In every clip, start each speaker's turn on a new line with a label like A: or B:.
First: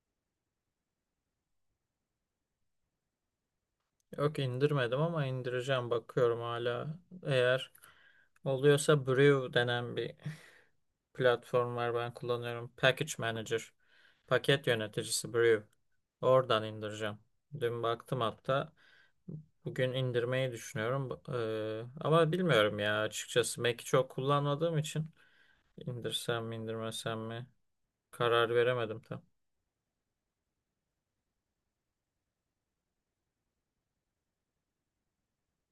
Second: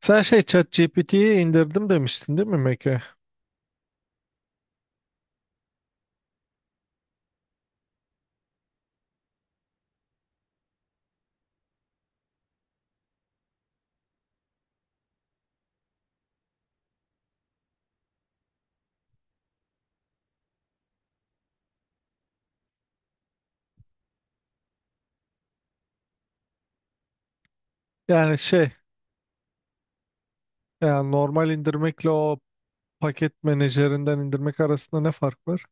A: Sen şey ChatGPT'yi indirdim demiştin değil mi Meke?
B: Yok, indirmedim ama indireceğim, bakıyorum hala. Eğer oluyorsa Brew denen bir platform var, ben kullanıyorum. Package Manager, paket yöneticisi Brew. Oradan indireceğim. Dün baktım hatta. Bugün indirmeyi düşünüyorum. Ama bilmiyorum ya, açıkçası. Mac'i çok kullanmadığım için indirsem mi indirmesem mi
A: Yani
B: karar
A: şey
B: veremedim tam.
A: yani normal indirmekle o paket menajerinden indirmek arasında ne fark var?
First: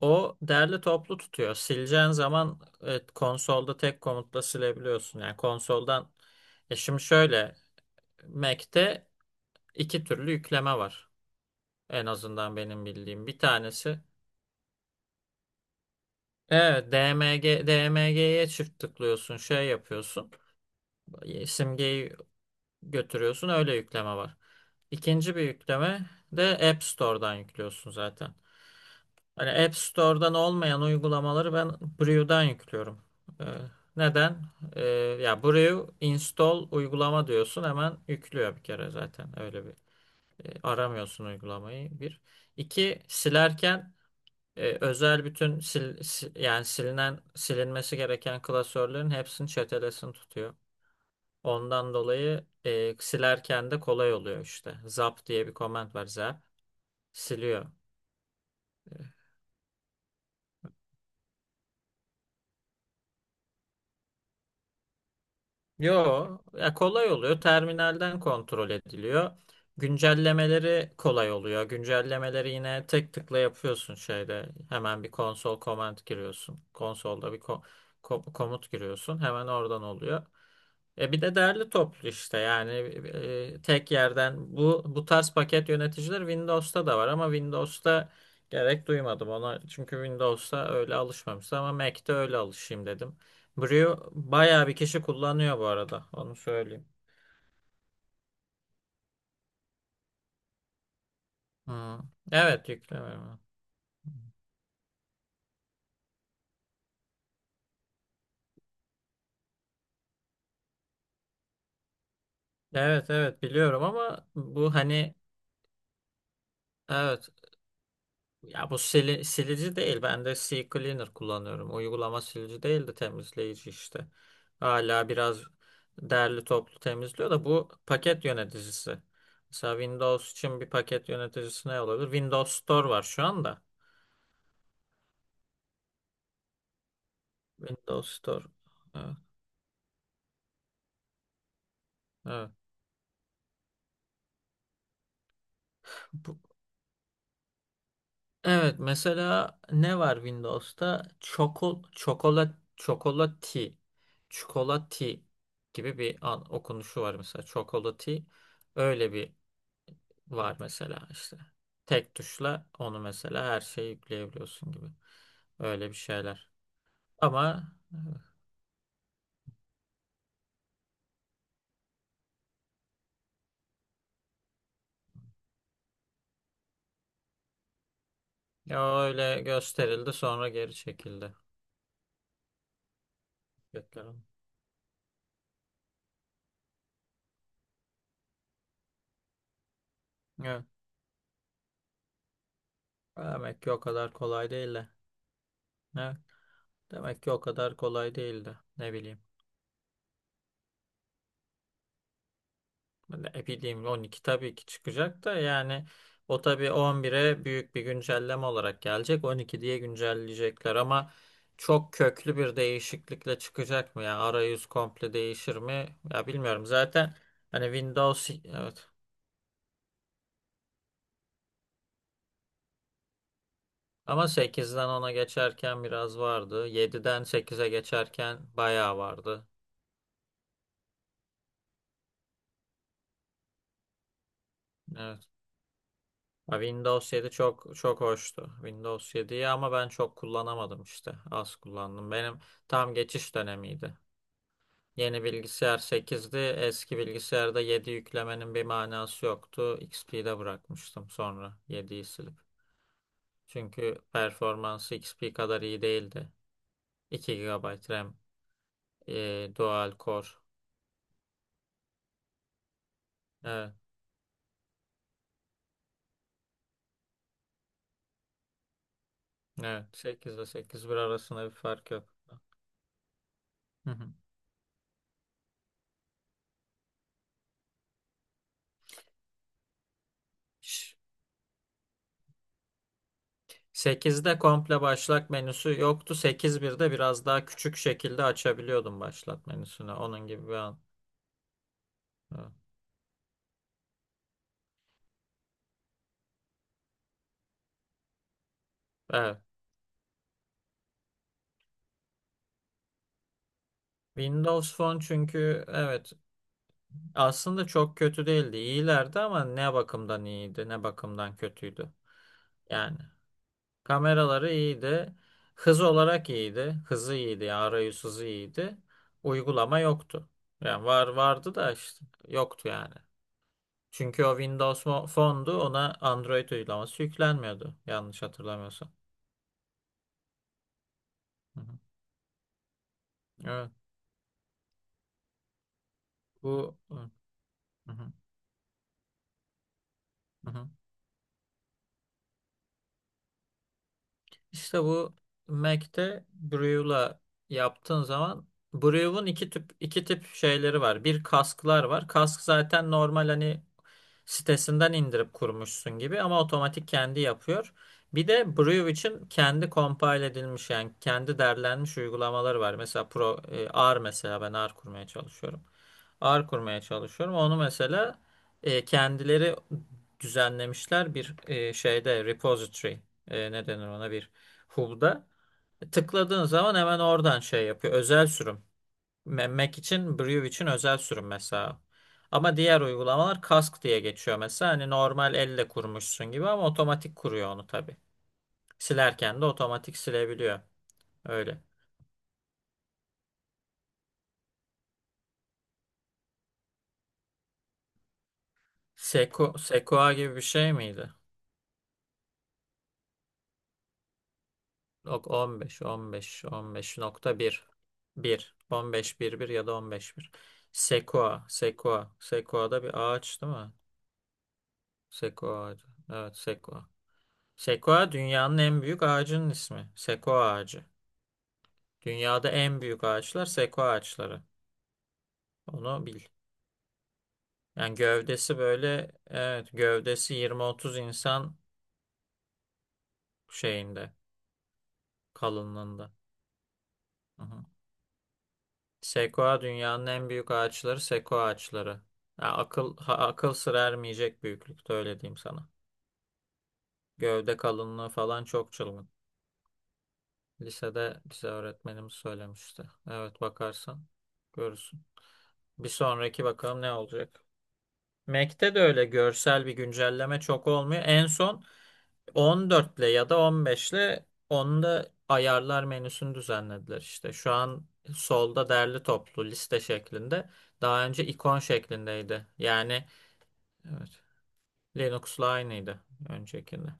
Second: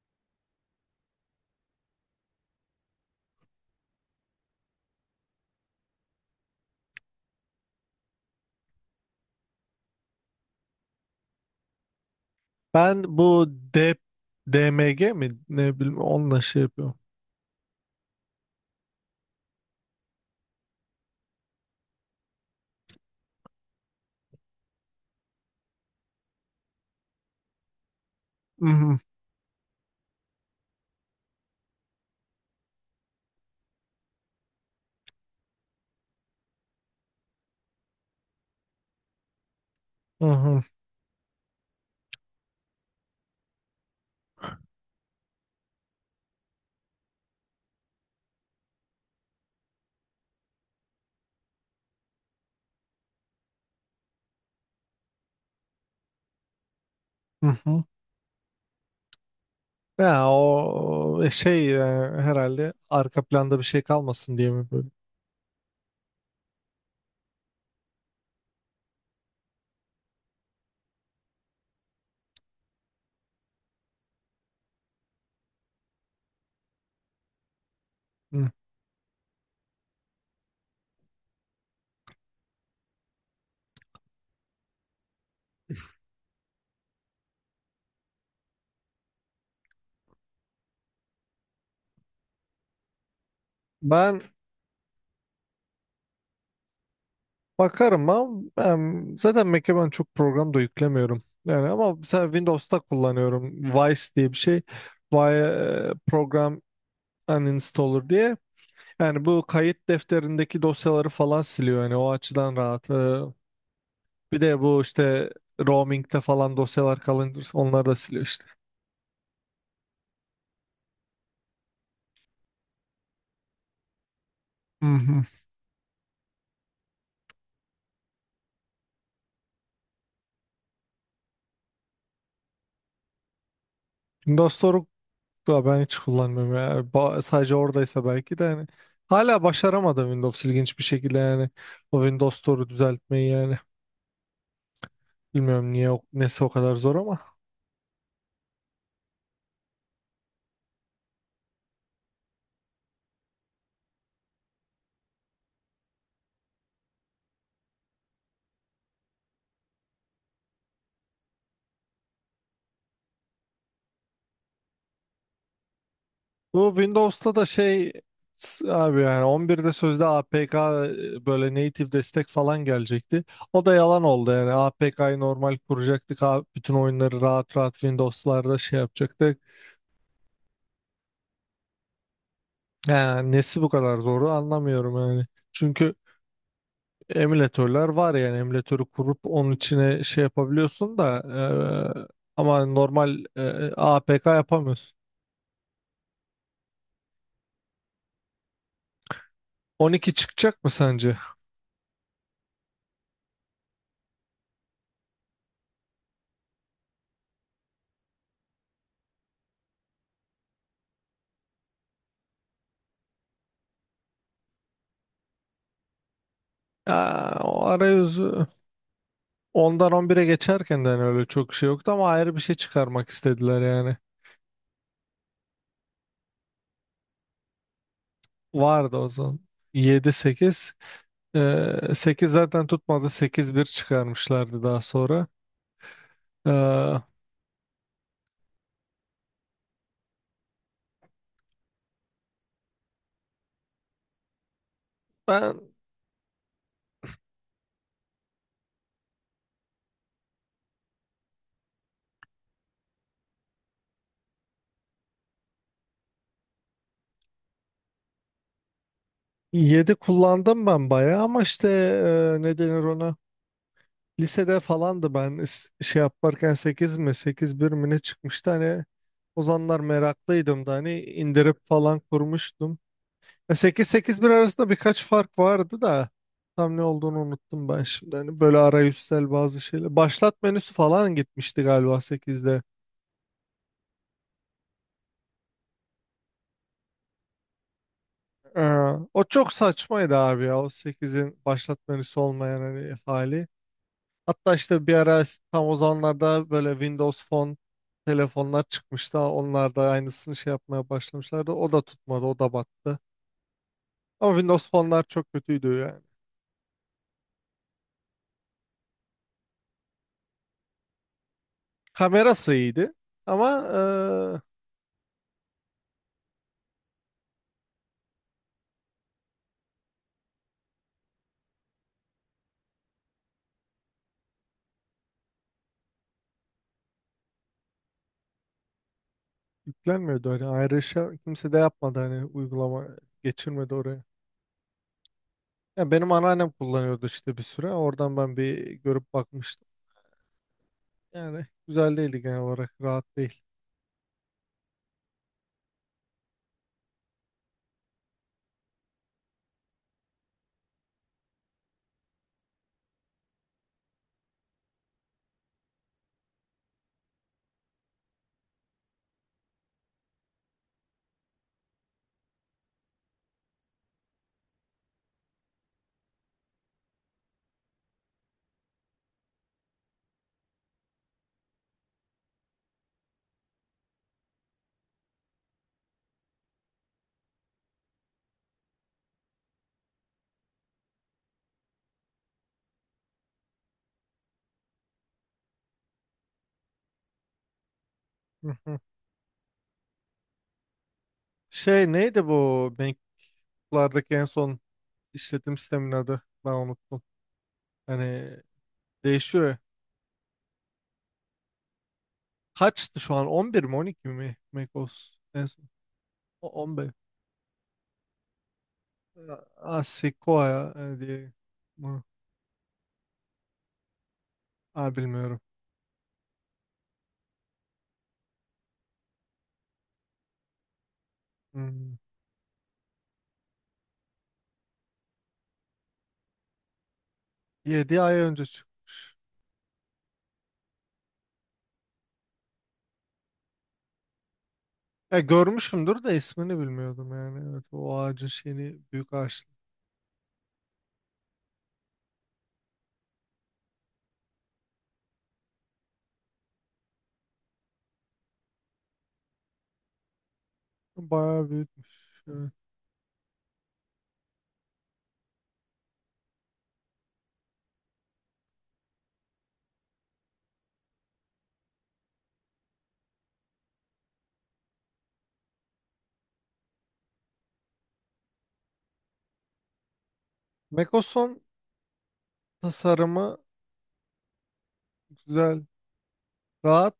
B: O derli toplu tutuyor. Sileceğin zaman, evet, konsolda tek komutla silebiliyorsun. Yani konsoldan, şimdi şöyle, Mac'te iki türlü yükleme var. En azından benim
A: Ben
B: bildiğim. Bir
A: bu D,
B: tanesi,
A: DMG mi ne bileyim onunla şey
B: evet,
A: yapıyorum.
B: DMG'ye çift tıklıyorsun, şey yapıyorsun. Simgeyi götürüyorsun, öyle yükleme var. İkinci bir yükleme de App Store'dan yüklüyorsun zaten.
A: Hı hı.
B: Hani App Store'dan olmayan uygulamaları ben Brew'dan yüklüyorum. Ee, Neden? Ee, Ya, Brew install uygulama diyorsun, hemen yüklüyor bir kere zaten. Öyle bir
A: Hı hı,
B: aramıyorsun uygulamayı bir. İki, silerken özel bütün yani silinen, silinmesi gereken klasörlerin hepsini, çetelesini tutuyor. Ondan dolayı silerken de kolay oluyor işte. Zap diye bir command var, zap
A: hı
B: siliyor.
A: hı.
B: E,
A: Ya o herhalde arka planda bir şey kalmasın diye mi böyle?
B: Yo, ya, kolay oluyor. Terminalden kontrol ediliyor. Güncellemeleri kolay oluyor. Güncellemeleri yine tek tıkla yapıyorsun şeyde. Hemen bir konsol command giriyorsun. Konsolda bir
A: Hı.
B: komut giriyorsun. Hemen oradan oluyor. Bir de derli toplu işte, yani tek yerden, bu tarz paket yöneticileri Windows'ta da var ama Windows'ta gerek duymadım ona, çünkü Windows'ta öyle alışmamıştım ama Mac'te öyle alışayım dedim. Brio
A: Ben
B: bayağı bir kişi kullanıyor bu arada. Onu söyleyeyim.
A: bakarım ama ben zaten Mac'e ben çok program da yüklemiyorum. Yani ama
B: Hmm.
A: mesela
B: Evet,
A: Windows'ta
B: yüklemiyorum.
A: kullanıyorum. Vice diye bir şey. Vice program uninstaller diye. Yani bu kayıt defterindeki dosyaları falan siliyor. Yani o açıdan rahat.
B: Evet, evet, biliyorum ama
A: Bir de
B: bu,
A: bu
B: hani,
A: işte roaming'de falan dosyalar
B: evet,
A: kalınca onları da siliyor işte.
B: ya, bu silici değil. Ben de C Cleaner kullanıyorum. Uygulama silici değil de temizleyici işte.
A: Hı
B: Hala
A: hı.
B: biraz derli toplu temizliyor da bu paket yöneticisi. Mesela Windows için bir paket yöneticisi ne olabilir? Windows Store var şu anda.
A: Windows'u da ben hiç kullanmıyorum ya. Sadece oradaysa
B: Windows
A: belki de
B: Store.
A: yani.
B: Evet.
A: Hala başaramadım Windows ilginç bir şekilde yani. O Windows
B: Evet.
A: Store'u düzeltmeyi yani. Bilmiyorum niye nesi o kadar zor ama.
B: Evet, mesela ne var Windows'ta? Çikolati gibi bir an, okunuşu var mesela. Çokolati, öyle bir var mesela işte. Tek tuşla onu, mesela, her şeyi yükleyebiliyorsun gibi. Öyle bir şeyler.
A: Bu Windows'ta da
B: Ama,
A: şey
B: evet,
A: abi yani 11'de sözde APK böyle native destek falan gelecekti. O da yalan oldu yani APK'yı normal kuracaktık. Bütün oyunları rahat rahat Windows'larda şey
B: ya,
A: yapacaktık.
B: öyle gösterildi, sonra geri çekildi.
A: Yani nesi bu kadar
B: Beklerim.
A: zoru anlamıyorum yani. Çünkü emülatörler var yani emülatörü kurup onun içine şey
B: Evet.
A: yapabiliyorsun da ama normal
B: Demek ki o kadar
A: APK
B: kolay değil de.
A: yapamıyorsun.
B: Evet. Demek ki o kadar kolay değildi. Ne bileyim.
A: 12 çıkacak mı sence?
B: Ne bileyim, 12 tabii ki çıkacak da, yani o tabii 11'e büyük bir güncelleme olarak gelecek. 12 diye güncelleyecekler ama çok köklü bir değişiklikle çıkacak mı, yani arayüz komple değişir mi? Ya, bilmiyorum. Zaten,
A: Ya,
B: hani,
A: o
B: Windows
A: arayüzü
B: evet,
A: ondan 11'e geçerken de hani öyle çok şey yoktu ama ayrı bir şey çıkarmak istediler yani.
B: ama sekizden ona geçerken biraz vardı. Yediden sekize geçerken
A: Vardı
B: bayağı
A: o zaman.
B: vardı.
A: 7-8. 8 zaten tutmadı. 8.1 çıkarmışlardı daha sonra.
B: Evet. Ya,
A: Ee,
B: Windows 7 çok çok hoştu. Windows 7'yi ama ben çok kullanamadım işte. Az kullandım. Benim tam geçiş dönemiydi. Yeni
A: Ben
B: bilgisayar sekizdi, eski bilgisayarda 7 yüklemenin bir manası yoktu. XP'de bırakmıştım, sonra yediyi silip. Çünkü performansı XP kadar iyi değildi. 2 gigabayt RAM, dual
A: 7
B: core.
A: kullandım ben bayağı ama işte ne denir ona?
B: Evet,
A: Lisede falandı ben şey yaparken 8 mi 8.1 mi ne çıkmıştı hani o zamanlar
B: evet. 8 ile
A: meraklıydım da
B: sekiz bir
A: hani
B: arasında bir
A: indirip
B: fark
A: falan
B: yok.
A: kurmuştum. 8
B: Hı hı.
A: 8 bir arasında birkaç fark vardı da tam ne olduğunu unuttum ben şimdi. Hani böyle arayüzsel bazı şeyler. Başlat menüsü
B: Ş-
A: falan gitmişti galiba 8'de.
B: 8'de komple başlat menüsü yoktu. Sekiz birde biraz daha küçük şekilde
A: Ee,
B: açabiliyordum
A: O
B: başlat
A: çok
B: menüsünü.
A: saçmaydı
B: Onun
A: abi
B: gibi bir
A: ya o
B: an.
A: 8'in başlat menüsü
B: Evet.
A: olmayan hani hali. Hatta işte bir ara tam o zamanlarda böyle Windows Phone telefonlar çıkmıştı.
B: Evet.
A: Onlar da aynısını şey yapmaya başlamışlardı. O da tutmadı, o da battı. Ama Windows
B: Windows Phone,
A: Phone'lar çok
B: çünkü,
A: kötüydü yani.
B: evet. Aslında çok kötü değildi. İyilerdi ama ne bakımdan iyiydi, ne bakımdan kötüydü.
A: Kamerası iyiydi
B: Yani
A: ama e,
B: kameraları iyiydi. Hız olarak iyiydi. Hızı iyiydi, yani arayüz hızı iyiydi. Uygulama yoktu. Yani, var vardı da işte, yoktu yani. Çünkü o Windows Phone'du, ona Android uygulaması yüklenmiyordu, yanlış hatırlamıyorsam.
A: yüklenmiyordu. Hani ayrışa kimse de
B: Hı hı.
A: yapmadı hani uygulama
B: Evet.
A: geçirmedi oraya. Yani benim anneannem
B: Bu, hı
A: kullanıyordu
B: hı.
A: işte bir süre. Oradan ben bir görüp bakmıştım.
B: Hı hı.
A: Yani güzel değildi genel olarak. Rahat değil.
B: İşte bu, Mac'te Brew'la yaptığın zaman, Brew'un iki tip şeyleri var. Bir, kasklar var. Kask, zaten normal hani sitesinden indirip kurmuşsun gibi ama otomatik kendi yapıyor. Bir de Brew için kendi compile edilmiş, yani kendi derlenmiş uygulamaları var. Mesela R mesela, ben R kurmaya çalışıyorum. R kurmaya çalışıyorum. Onu mesela kendileri düzenlemişler bir şeyde, repository, ne denir ona, bir Hub'da. Tıkladığın zaman hemen oradan şey yapıyor. Özel sürüm. Mac için, Brew için özel sürüm mesela. Ama diğer uygulamalar Cask diye geçiyor mesela. Hani normal elle kurmuşsun gibi ama otomatik kuruyor onu tabii.
A: Hı hı.
B: Silerken de otomatik silebiliyor. Öyle.
A: Şey neydi bu MacBook'lardaki en son işletim sistemin adı? Ben unuttum. Hani değişiyor ya.
B: Sequoia gibi bir şey miydi?
A: Kaçtı şu an? 11 mi 12 mi macOS?
B: Yok,
A: En son.
B: 15, 15,
A: O 15.
B: 15.1. 1, 15.1.1 ya da
A: Aa,
B: 15.1.
A: Sequoia diye.
B: Sequoia,
A: Bunu-
B: Sequoia. Sequoia da bir ağaç değil mi?
A: Aa, bilmiyorum.
B: Sequoia. Evet, Sequoia. Sekoya, dünyanın en büyük ağacının ismi. Sekoya ağacı.
A: Hmm.
B: Dünyada en büyük ağaçlar sekoya ağaçları. Onu bil. Yani
A: 7 ay önce
B: gövdesi, böyle,
A: çıkmış.
B: evet, gövdesi yirmi otuz insan şeyinde,
A: Ya görmüşümdür
B: kalınlığında.
A: de ismini bilmiyordum
B: Hı
A: yani. Evet
B: hı.
A: o ağacın şeyini büyük ağaçlı.
B: Sekoya, dünyanın en büyük ağaçları sekoya ağaçları. Ya, akıl sır ermeyecek büyüklükte, öyle diyeyim sana. Gövde kalınlığı falan çok çılgın. Lisede bize
A: Bayağı büyükmüş.
B: öğretmenimiz
A: Evet.
B: söylemişti. Evet, bakarsan görürsün. Bir sonraki bakalım ne olacak. Mac'te de öyle görsel bir güncelleme çok olmuyor. En son 14'le ya da 15'le onu da, ayarlar menüsünü düzenlediler işte. Şu an solda derli toplu liste şeklinde. Daha önce
A: Mekoson
B: ikon şeklindeydi. Yani,
A: tasarımı
B: evet, Linux'la
A: güzel,
B: aynıydı öncekinde.
A: rahat.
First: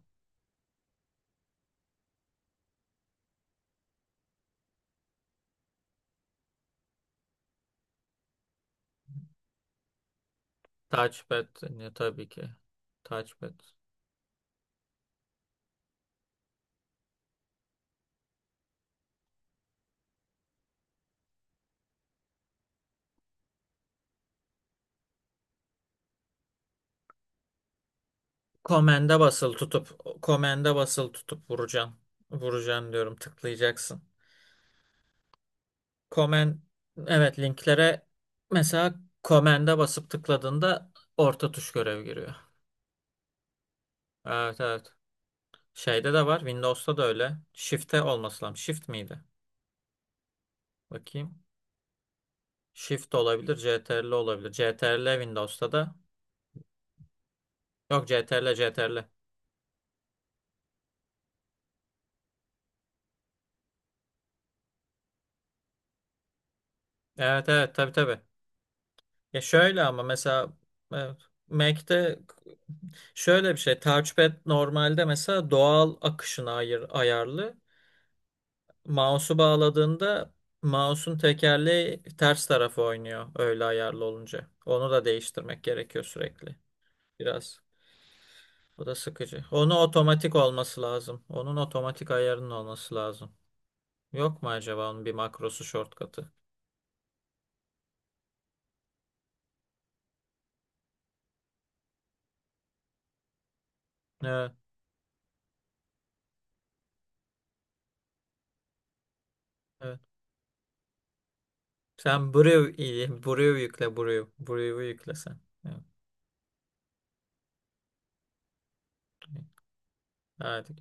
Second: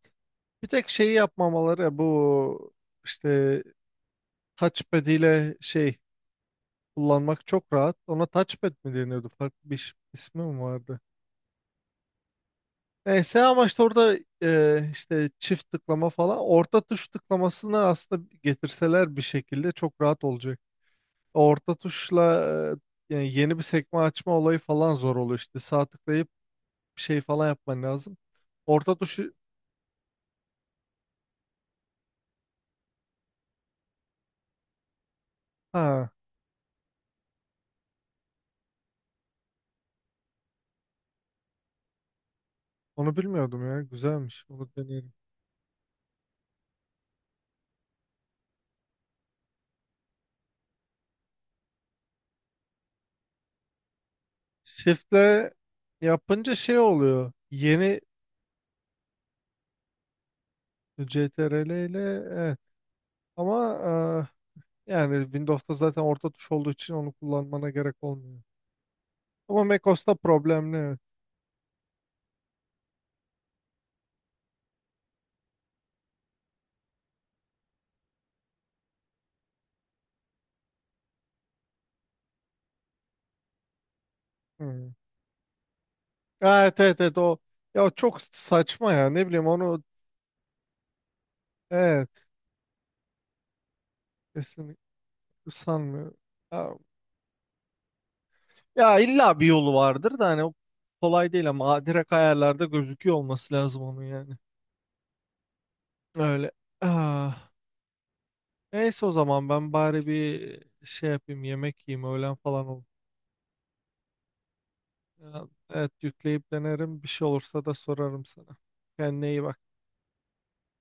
A: Bir tek şeyi yapmamaları bu işte touchpad ile şey kullanmak çok rahat. Ona touchpad mi deniyordu? Farklı bir ismi mi vardı?
B: Touchpad, ne tabii ki.
A: Neyse
B: Touchpad.
A: ama işte orada işte çift tıklama falan orta tuş tıklamasını aslında getirseler bir şekilde çok rahat olacak. Orta tuşla yani yeni bir sekme açma olayı falan zor oluyor işte. Sağ tıklayıp bir şey falan yapman lazım. Orta
B: Komende
A: tuşu
B: basılı tutup, vuracaksın. Vuracaksın diyorum, tıklayacaksın.
A: Ha,
B: Komen evet, linklere mesela Command'e basıp tıkladığında orta tuş görev giriyor.
A: onu bilmiyordum ya. Güzelmiş.
B: Evet,
A: Onu
B: evet.
A: deneyelim.
B: Şeyde de var. Windows'ta da öyle. Shift'e olması lazım. Shift miydi? Bakayım. Shift olabilir. CTRL olabilir. CTRL
A: Shift'le
B: Windows'ta da.
A: yapınca şey oluyor.
B: Yok, CTRL, CTRL.
A: CTRL ile evet. Ama yani Windows'ta zaten orta tuş olduğu için onu
B: Evet,
A: kullanmana
B: evet, tabii,
A: gerek
B: tabii.
A: olmuyor.
B: Ya,
A: Ama
B: şöyle ama
A: macOS'ta
B: mesela,
A: problemli. Evet.
B: evet, Mac'te şöyle bir şey. Touchpad normalde mesela doğal akışına ayarlı. Mouse'u bağladığında mouse'un tekerleği ters tarafa oynuyor öyle ayarlı olunca.
A: Hmm.
B: Onu da değiştirmek gerekiyor sürekli.
A: Ha, evet evet evet o
B: Biraz.
A: ya o çok
B: Bu
A: saçma
B: da
A: ya ne
B: sıkıcı.
A: bileyim
B: Onu
A: onu
B: otomatik olması lazım. Onun
A: evet
B: otomatik ayarının olması lazım. Yok mu
A: kesinlikle.
B: acaba onun bir makrosu,
A: Sanmıyorum.
B: shortcut'ı?
A: Ya, illa bir yolu vardır da hani o kolay değil ama adire kayalarda gözüküyor olması lazım onun yani.
B: Evet,
A: Öyle. Ah, neyse o zaman ben
B: evet.
A: bari bir şey yapayım yemek yiyeyim
B: Sen,
A: öğlen falan
B: Brew,
A: olur.
B: iyi. Brew yükle, Brew. Brew'u yükle sen.
A: Ya,
B: Evet.
A: evet yükleyip denerim bir şey olursa da sorarım sana. Kendine iyi bak.
B: Hadi.